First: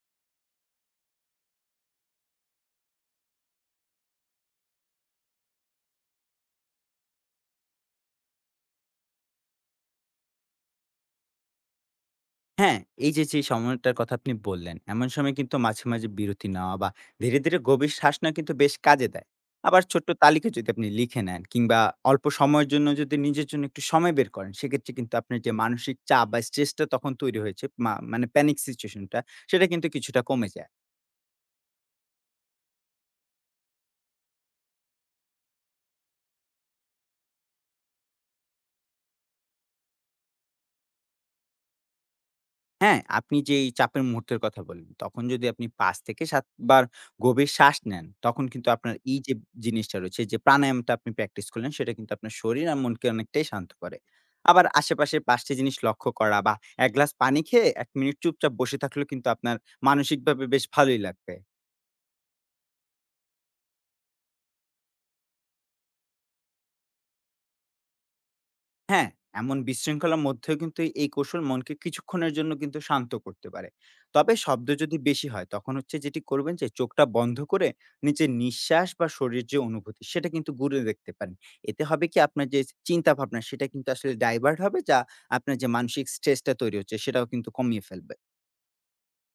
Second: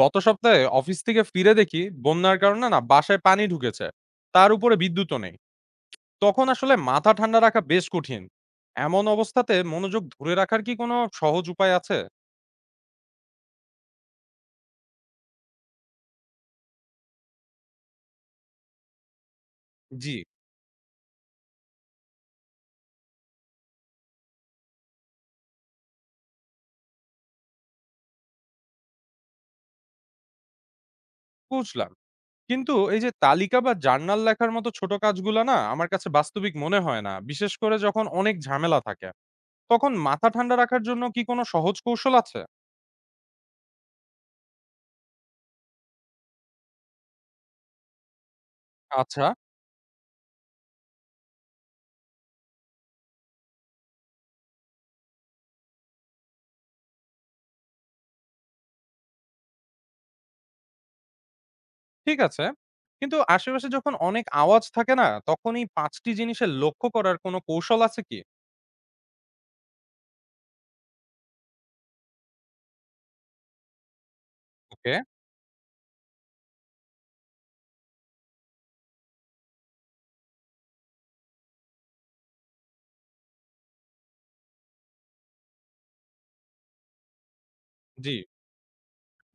গত সপ্তাহে অফিস থেকে ফিরে দেখি বন্যার কারণে না বাসায় পানি ঢুকেছে। তার উপরে বিদ্যুৎও নেই। তখন আসলে মাথা ঠান্ডা রাখা বেশ কঠিন। এমন অবস্থাতে মনোযোগ ধরে রাখার কি কোনো সহজ উপায় আছে? হ্যাঁ, এই যে, সময়টার কথা আপনি বললেন, এমন সময় কিন্তু মাঝে, মাঝে, বিরতি নেওয়া বা ধীরে, ধীরে, গভীর শ্বাস নেওয়া কিন্তু বেশ কাজে দেয়। আবার ছোট্ট জি। তালিকা যদি আপনি লিখে নেন কিংবা অল্প সময়ের জন্য যদি নিজের জন্য একটু সময় বের করেন, সেক্ষেত্রে কিন্তু আপনার যে, মানসিক চাপ বা স্ট্রেসটা তখন তৈরি হয়েছে মানে প্যানিক সিচুয়েশনটা সেটা কিন্তু কিছুটা কমে যায়। বুঝলাম, কিন্তু এই যে তালিকা বা জার্নাল লেখার মতো ছোট কাজগুলো না আমার কাছে বাস্তবিক মনে হয় না, বিশেষ করে যখন অনেক ঝামেলা থাকে। তখন মাথা ঠান্ডা রাখার জন্য কি কোনো সহজ কৌশল আছে? হ্যাঁ, আপনি যেই চাপের মুহূর্তের কথা বললেন, তখন যদি আপনি ৫ থেকে ৭ বার গভীর শ্বাস নেন, তখন কিন্তু আপনার এই আচ্ছা। যে জিনিসটা রয়েছে, যে প্রাণায়ামটা আপনি প্র্যাকটিস করলেন, সেটা কিন্তু আপনার শরীর আর মনকে অনেকটাই শান্ত করে। আবার আশেপাশের ৫ টি জিনিস লক্ষ্য করা বা ১ গ্লাস পানি খেয়ে ১ মিনিট চুপচাপ বসে থাকলেও কিন্তু আপনার মানসিকভাবে বেশ ভালোই লাগবে। ঠিক আছে। কিন্তু আশেপাশে যখন অনেক আওয়াজ থাকে না, তখন এই ৫ টি জিনিসের লক্ষ্য করার কোনো কৌশল আছে কি? হ্যাঁ, এমন বিশৃঙ্খলার মধ্যেও কিন্তু এই কৌশল মনকে কিছুক্ষণের জন্য কিন্তু শান্ত করতে পারে। তবে শব্দ ওকে। যদি বেশি হয় তখন হচ্ছে যেটি করবেন যে চোখটা বন্ধ করে নিজের নিঃশ্বাস বা শরীরের যে অনুভূতি সেটা কিন্তু ঘুরে দেখতে পারেন। এতে হবে কি আপনার যে চিন্তা ভাবনা সেটা কিন্তু আসলে ডাইভার্ট হবে যা আপনার যে মানসিক স্ট্রেসটা তৈরি হচ্ছে সেটাও কিন্তু কমিয়ে জি। ফেলবে।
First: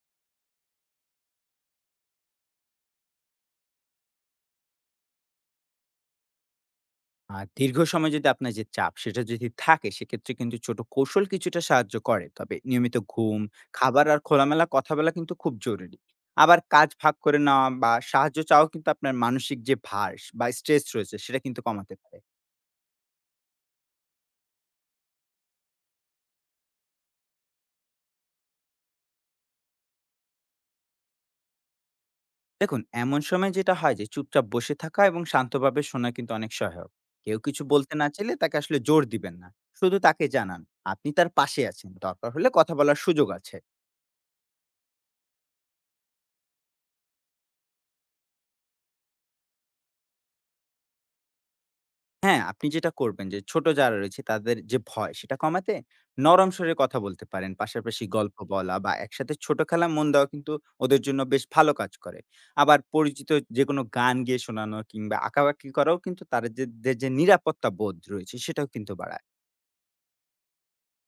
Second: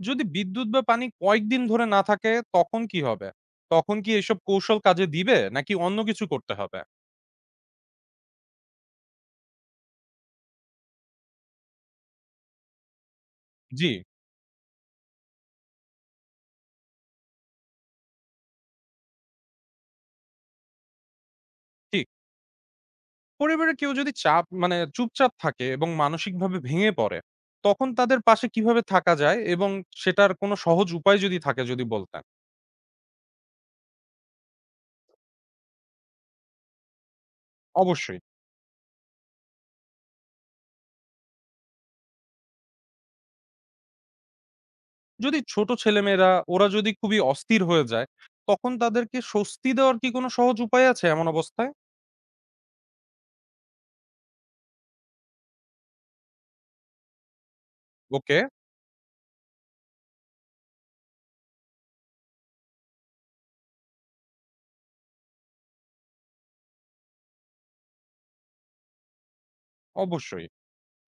যদি বিদ্যুৎ বা পানি কয়েকদিন ধরে না থাকে তখন কি হবে? তখন কি এসব কৌশল কাজে দিবে নাকি অন্য কিছু করতে হবে? আর দীর্ঘ সময় যদি আপনার যে চাপ সেটা যদি থাকে সেক্ষেত্রে কিন্তু ছোট কৌশল কিছুটা সাহায্য করে তবে নিয়মিত ঘুম জি। খাবার আর খোলামেলা কথা বলা কিন্তু খুব জরুরি। আবার কাজ ভাগ করে নেওয়া বা সাহায্য চাওয়া কিন্তু আপনার মানসিক যে ভার বা স্ট্রেস রয়েছে সেটা কিন্তু কমাতে ঠিক। পারে। পরিবারের কেউ যদি চাপ মানে চুপচাপ থাকে এবং মানসিকভাবে ভেঙে পড়ে, তখন তাদের পাশে কিভাবে থাকা যায়, এবং সেটার কোনো সহজ উপায় যদি থাকে যদি বলতেন? দেখুন এমন সময় যেটা হয় যে চুপচাপ বসে থাকা এবং শান্তভাবে শোনা কিন্তু অনেক সহায়ক। কেউ কিছু বলতে না অবশ্যই। চাইলে তাকে আসলে জোর দিবেন না, শুধু তাকে জানান আপনি তার পাশে আছেন, দরকার হলে কথা বলার সুযোগ আছে। যদি ছোট ছেলেমেয়েরা ওরা যদি খুবই অস্থির হয়ে যায়, তখন তাদেরকে স্বস্তি দেওয়ার কি কোনো সহজ উপায় আছে এমন অবস্থায়? হ্যাঁ, আপনি যেটা করবেন যে ছোট যারা রয়েছে তাদের যে ভয় সেটা কমাতে নরম স্বরে কথা বলতে পারেন। পাশাপাশি ওকে। গল্প বলা বা একসাথে ছোট খেলায় মন দেওয়া কিন্তু ওদের জন্য বেশ ভালো কাজ করে। আবার পরিচিত যেকোনো গান গেয়ে শোনানো কিংবা আঁকাবাঁকি করাও কিন্তু তাদের যে নিরাপত্তা বোধ রয়েছে সেটাও কিন্তু বাড়ায়। অবশ্যই।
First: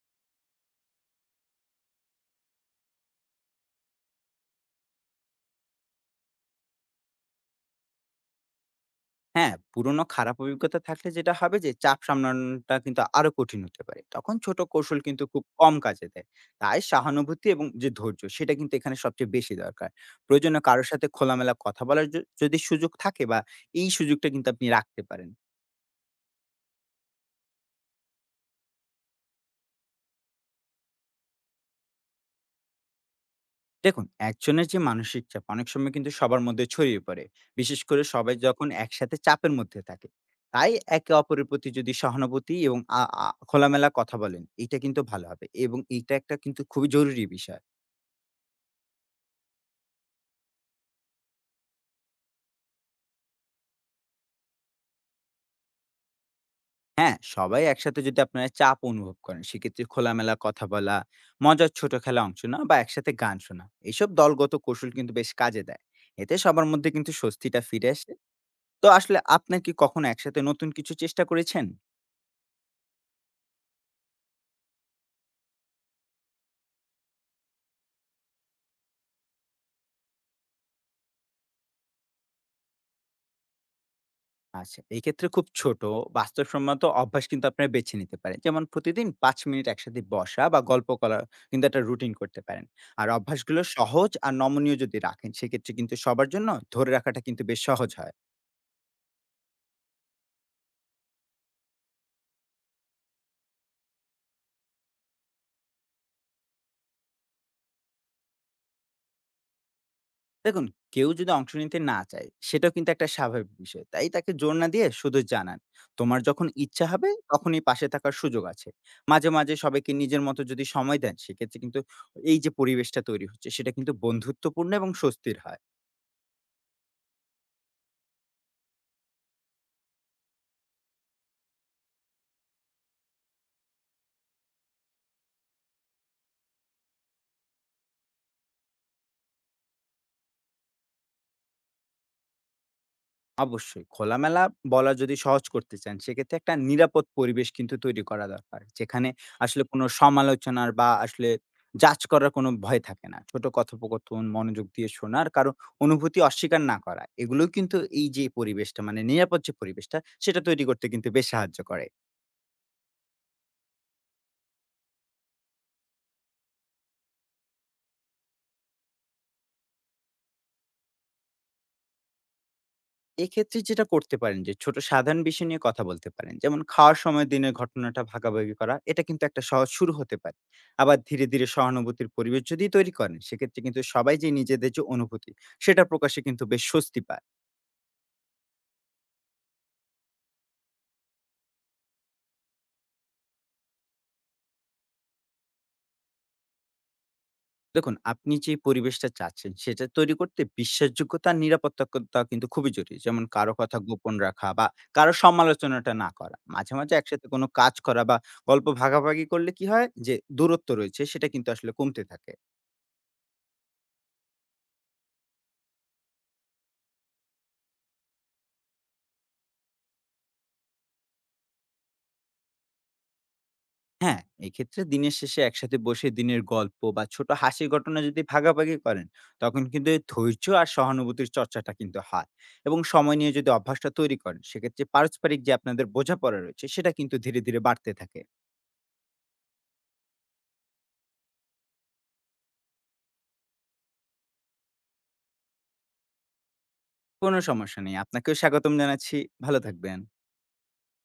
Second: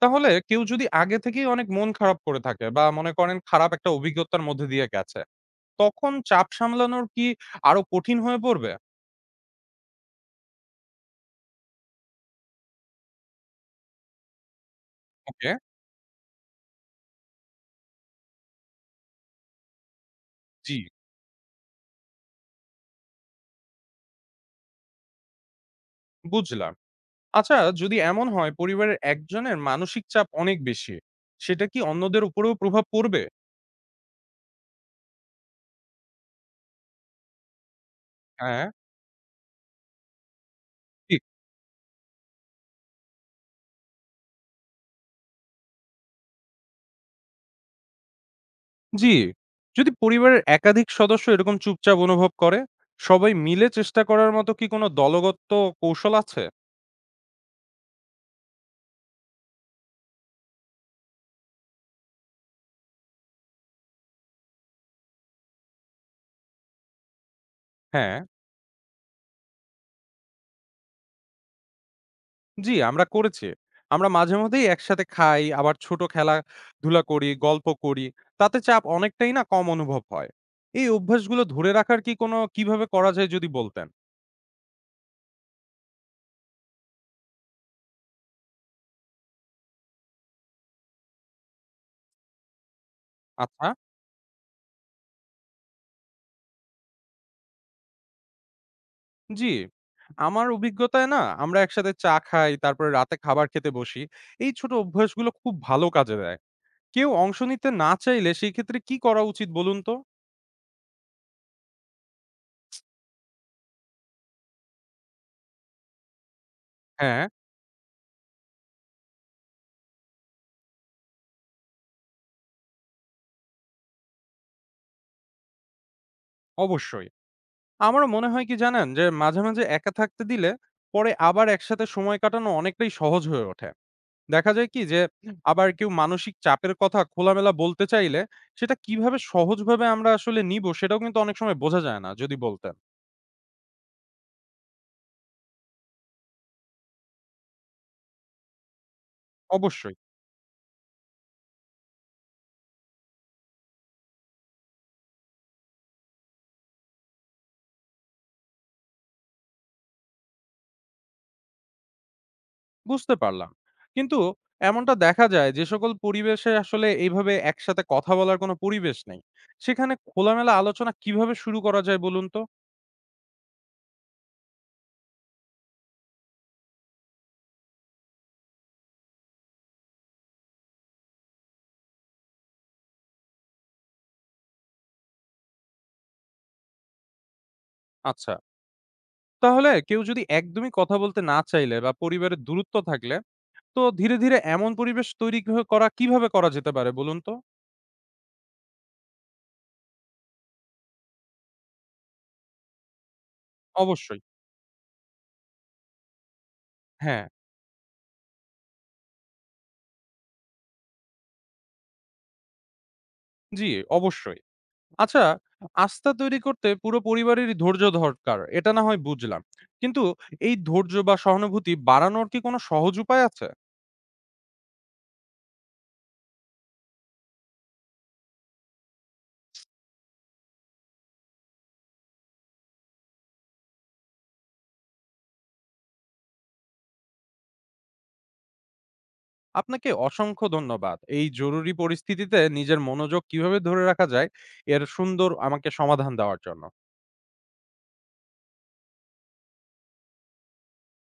তাহলে কেউ যদি আগে থেকেই অনেক মন খারাপ করে থাকে বা মনে করেন খারাপ একটা অভিজ্ঞতার মধ্যে দিয়ে গেছে, তখন চাপ সামলানোর কি আরো কঠিন হয়ে পড়বে? হ্যাঁ, পুরনো খারাপ অভিজ্ঞতা থাকলে যেটা হবে যে চাপ সামলানোটা কিন্তু আরো কঠিন হতে পারে। তখন ছোট কৌশল কিন্তু খুব ওকে। কম কাজে দেয়। তাই সহানুভূতি এবং যে ধৈর্য সেটা কিন্তু এখানে সবচেয়ে বেশি দরকার। প্রয়োজনে জি। কারো সাথে খোলামেলা কথা বলার যদি সুযোগ থাকে বা এই সুযোগটা কিন্তু আপনি রাখতে পারেন। বুঝলাম। আচ্ছা, যদি এমন হয় পরিবারের একজনের মানসিক চাপ অনেক বেশি, সেটা কি অন্যদের উপরেও প্রভাব পড়বে? দেখুন একজনের যে মানসিক চাপ অনেক সময় কিন্তু সবার মধ্যে ছড়িয়ে পড়ে, বিশেষ করে সবাই হ্যাঁ। যখন একসাথে চাপের মধ্যে থাকে। তাই একে অপরের প্রতি যদি সহানুভূতি এবং খোলামেলা কথা বলেন এটা কিন্তু ভালো হবে এবং এটা একটা কিন্তু খুবই জরুরি বিষয়। জি। যদি পরিবারের একাধিক সদস্য এরকম চুপচাপ অনুভব করে, সবাই মিলে চেষ্টা করার মতো কি কোনো দলগত কৌশল আছে? হ্যাঁ, সবাই একসাথে যদি আপনারা চাপ অনুভব করেন সেক্ষেত্রে খোলামেলা কথা বলা, মজার ছোট খেলা অংশ না বা একসাথে গান শোনা, এইসব দলগত কৌশল কিন্তু বেশ কাজে দেয়। এতে সবার মধ্যে কিন্তু স্বস্তিটা ফিরে আসে। হ্যাঁ। তো আসলে আপনার কি কখনো একসাথে নতুন কিছু চেষ্টা করেছেন? জি, আমরা করেছি। আমরা মাঝে মধ্যেই একসাথে খাই, আবার ছোট খেলাধুলা করি, গল্প করি। তাতে চাপ অনেকটাই না কম অনুভব হয়। এই অভ্যাসগুলো ধরে রাখার কি কোনো কিভাবে করা যায় যদি বলতেন? আচ্ছা, এক্ষেত্রে খুব ছোট বাস্তবসম্মত অভ্যাস কিন্তু আপনারা বেছে নিতে পারেন। যেমন প্রতিদিন ৫ মিনিট একসাথে বসা বা গল্প করা কিন্তু একটা রুটিন করতে পারেন। আর অভ্যাসগুলো আচ্ছা। সহজ আর নমনীয় যদি রাখেন সেক্ষেত্রে কিন্তু সবার জন্য ধরে রাখাটা কিন্তু বেশ সহজ হয়। জি। আমার অভিজ্ঞতায় না আমরা একসাথে চা খাই, তারপরে রাতে খাবার খেতে বসি। এই ছোট অভ্যাসগুলো খুব ভালো কাজে দেয়। কেউ অংশ নিতে না চাইলে সেই ক্ষেত্রে কি করা উচিত বলুন তো? দেখুন কেউ যদি অংশ নিতে না চায় সেটাও কিন্তু একটা স্বাভাবিক বিষয়। তাই তাকে জোর না দিয়ে শুধু জানান। তোমার যখন ইচ্ছা হবে হ্যাঁ। তখনই পাশে থাকার সুযোগ আছে। মাঝে, মাঝে সবাইকে নিজের মতো যদি সময় দেন সেক্ষেত্রে কিন্তু এই যে পরিবেশটা তৈরি হচ্ছে সেটা কিন্তু বন্ধুত্বপূর্ণ এবং স্বস্তির হয়। অবশ্যই। আমারও মনে হয় কি জানেন? যে মাঝে, মাঝে একা থাকতে দিলে পরে আবার একসাথে সময় কাটানো অনেকটাই সহজ হয়ে ওঠে। দেখা যায় কি যে আবার কেউ মানসিক চাপের কথা খোলামেলা বলতে চাইলে সেটা কিভাবে সহজভাবে আমরা আসলে নিব সেটাও কিন্তু অনেক সময় বোঝা যায় না, যদি বলতেন। অবশ্যই। খোলামেলা বলা যদি সহজ করতে চান, সেক্ষেত্রে একটা নিরাপদ পরিবেশ কিন্তু তৈরি করা দরকার। যেখানে আসলে কোনো অবশ্যই। সমালোচনার বা আসলে জাজ করার কোনো ভয় থাকে না। ছোট কথোপকথন, মনোযোগ দিয়ে শোনার, কারো অনুভূতি অস্বীকার না করা। এগুলোও কিন্তু এই যে পরিবেশটা মানে নিরাপদ যে পরিবেশটা, সেটা তৈরি করতে কিন্তু বেশ সাহায্য করে। বুঝতে পারলাম। কিন্তু এমনটা দেখা যায় যে সকল পরিবেশে আসলে এইভাবে একসাথে কথা বলার কোনো পরিবেশ নেই। সেখানে খোলামেলা আলোচনা কিভাবে শুরু করা যায় বলুন তো? এক্ষেত্রে যেটা করতে পারেন যে ছোট সাধারণ বিষয় নিয়ে কথা বলতে পারেন, যেমন খাওয়ার সময় দিনের ঘটনাটা ভাগাভাগি করা এটা কিন্তু একটা সহজ শুরু হতে পারে। আবার ধীরে ধীরে সহানুভূতির পরিবেশ যদি তৈরি করেন সেক্ষেত্রে কিন্তু সবাই যে নিজেদের যে অনুভূতি সেটা প্রকাশে কিন্তু বেশ স্বস্তি পায়। আচ্ছা। তাহলে কেউ যদি একদমই কথা বলতে না চাইলে বা পরিবারের দূরত্ব থাকলে তো ধীরে, ধীরে এমন পরিবেশ তৈরি কিভাবে করা যেতে পারে বলুন তো? দেখুন আপনি যে পরিবেশটা চাচ্ছেন সেটা তৈরি করতে বিশ্বাসযোগ্যতা আর নিরাপত্তা কিন্তু খুবই জরুরি, যেমন কারো কথা গোপন অবশ্যই। রাখা বা কারো সমালোচনাটা না করা, মাঝে মাঝে হ্যাঁ। একসাথে কোনো কাজ করা বা গল্প ভাগাভাগি করলে কি হয় যে দূরত্ব রয়েছে সেটা কিন্তু আসলে কমতে থাকে। জি। অবশ্যই। আচ্ছা, আস্থা তৈরি করতে পুরো পরিবারেরই ধৈর্য দরকার। এটা না হয় বুঝলাম। কিন্তু এই ধৈর্য বা সহানুভূতি বাড়ানোর কি কোনো সহজ উপায় আছে? হ্যাঁ, এক্ষেত্রে দিনের শেষে একসাথে বসে দিনের গল্প বা ছোট হাসির ঘটনা যদি ভাগাভাগি করেন, তখন কিন্তু এই ধৈর্য আর সহানুভূতির চর্চাটা কিন্তু হয়। এবং সময় নিয়ে যদি অভ্যাসটা তৈরি করেন, সেক্ষেত্রে পারস্পরিক যে আপনাদের বোঝাপড়া রয়েছে, সেটা কিন্তু ধীরে, ধীরে বাড়তে থাকে। আপনাকে অসংখ্য ধন্যবাদ। এই জরুরি পরিস্থিতিতে নিজের মনোযোগ কিভাবে ধরে রাখা যায় এর সুন্দর আমাকে সমাধান দেওয়ার জন্য। কোনো সমস্যা নেই। আপনাকেও স্বাগতম জানাচ্ছি। ভালো থাকবেন।